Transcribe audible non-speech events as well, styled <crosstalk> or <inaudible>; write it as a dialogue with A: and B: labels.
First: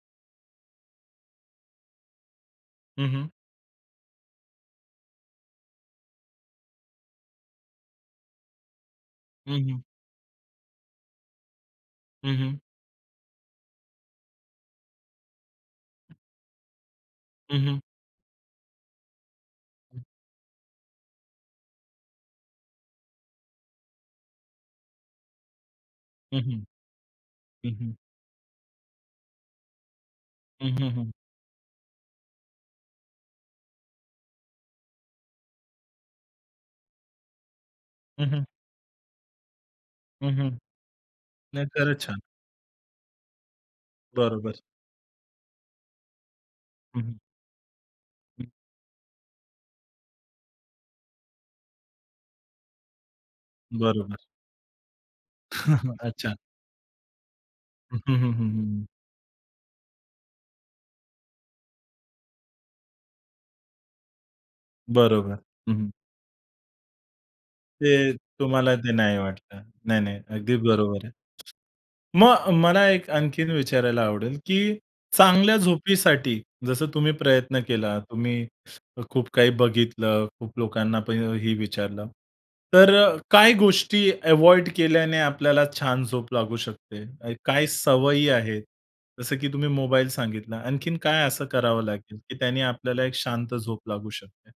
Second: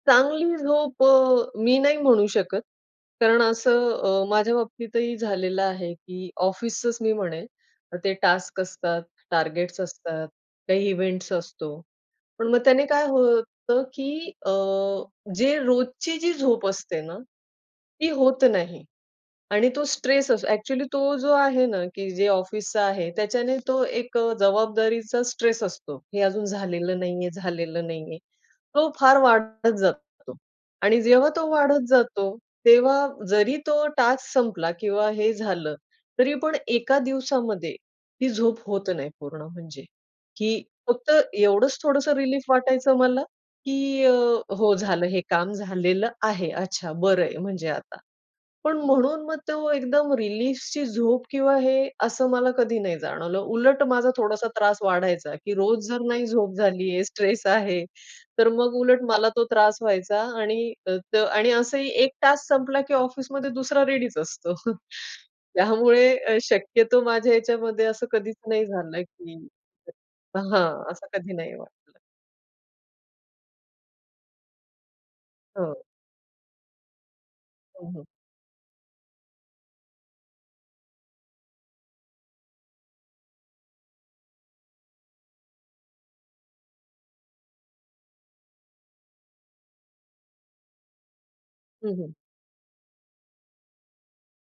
A: चांगली झोप अ, मी नाही म्हणू शकत.
B: हं, हं.
A: कारण असं अ, माझ्या बाबतीतही झालेलं आहे, की ऑफिसच मी म्हणेल ते टास्क असतात,
B: हं,
A: टार्गेट्स
B: हं.
A: असतात, काही इव्हेंट्स असतो.
B: हं,
A: पण मग
B: हं.
A: त्याने काय होतं, की अ, जे रोजची जी झोप असते ना,
B: हं, हं.
A: ती होत नाही. आणि तो
B: हं.
A: स्ट्रेस असतो ॲक्चुअली तो जो आहे ना, की जे ऑफिसचा आहे, त्याच्याने तो एक अ, जबाबदारीचा स्ट्रेस असतो हे
B: हं,
A: अजून
B: हं.
A: झालेलं नाहीये,
B: हं,
A: झालेलं
B: हं.
A: नाहीये. तो फार वाढत जातो
B: हं, हं,
A: आणि
B: हं.
A: जेव्हा तो वाढत जातो, तेव्हा जरी तो टास्क संपला किंवा हे झालं, तरी पण एका दिवसामध्ये
B: हं,
A: ही
B: हं.
A: झोप होत नाही पूर्ण म्हणजे.
B: हं, हं.
A: की फक्त
B: नाही,
A: एवढंच
B: खरंच
A: थोडंसं
B: छान.
A: रिलीफ वाटायचं मला की अ,
B: बरोबर.
A: हो झालं हे काम झालेलं आहे, अच्छा,
B: हं, हं.
A: बरं आहे. म्हणजे आता
B: हं.
A: पण म्हणून मग तो एकदम रिलीफची झोप किंवा हे असं मला कधी नाही जाणवलं उलट माझा
B: बरोबर.
A: थोडासा त्रास वाढायचा की रोज
B: <chuckles>
A: जर नाही
B: अच्छा.
A: झोप झालीये, स्ट्रेस आहे,
B: हं, हं, हं,
A: तर
B: हं,
A: मग
B: हं.
A: उलट मला तो त्रास व्हायचा आणि त आणि असंही एक टास्क संपला की ऑफिसमध्ये दुसरा रेडीच असतो.
B: बरोबर. हं, हं.
A: त्यामुळे शक्यतो माझ्या याच्यामध्ये असं
B: ते
A: कधीच नाही
B: तुम्हाला ते
A: झालं,
B: नाही
A: की
B: वाटलं आहे. नाही, नाही,
A: <unintelligible>
B: अगदी
A: हां
B: बरोबर
A: असं
B: आहे.
A: कधी नाही वाटलं.
B: मग मला एक आणखीन विचारायला आवडेल, की चांगल्या
A: हो.
B: झोपीसाठी जसं तुम्ही प्रयत्न
A: हं,
B: केला,
A: हं.
B: तुम्ही खूप काही बघितलं, खूप लोकांना पण हे विचारलं, तर अ, काही गोष्टी अव्हॉइड केल्याने आपल्याला छान झोप लागू शकते, काही सवयी आहेत जसं की तुम्ही मोबाईल सांगितला, आणखीन काय असं करावं
A: हं, हं.
B: लागेल, की त्यांनी आपल्याला एक शांत झोप लागू शकते?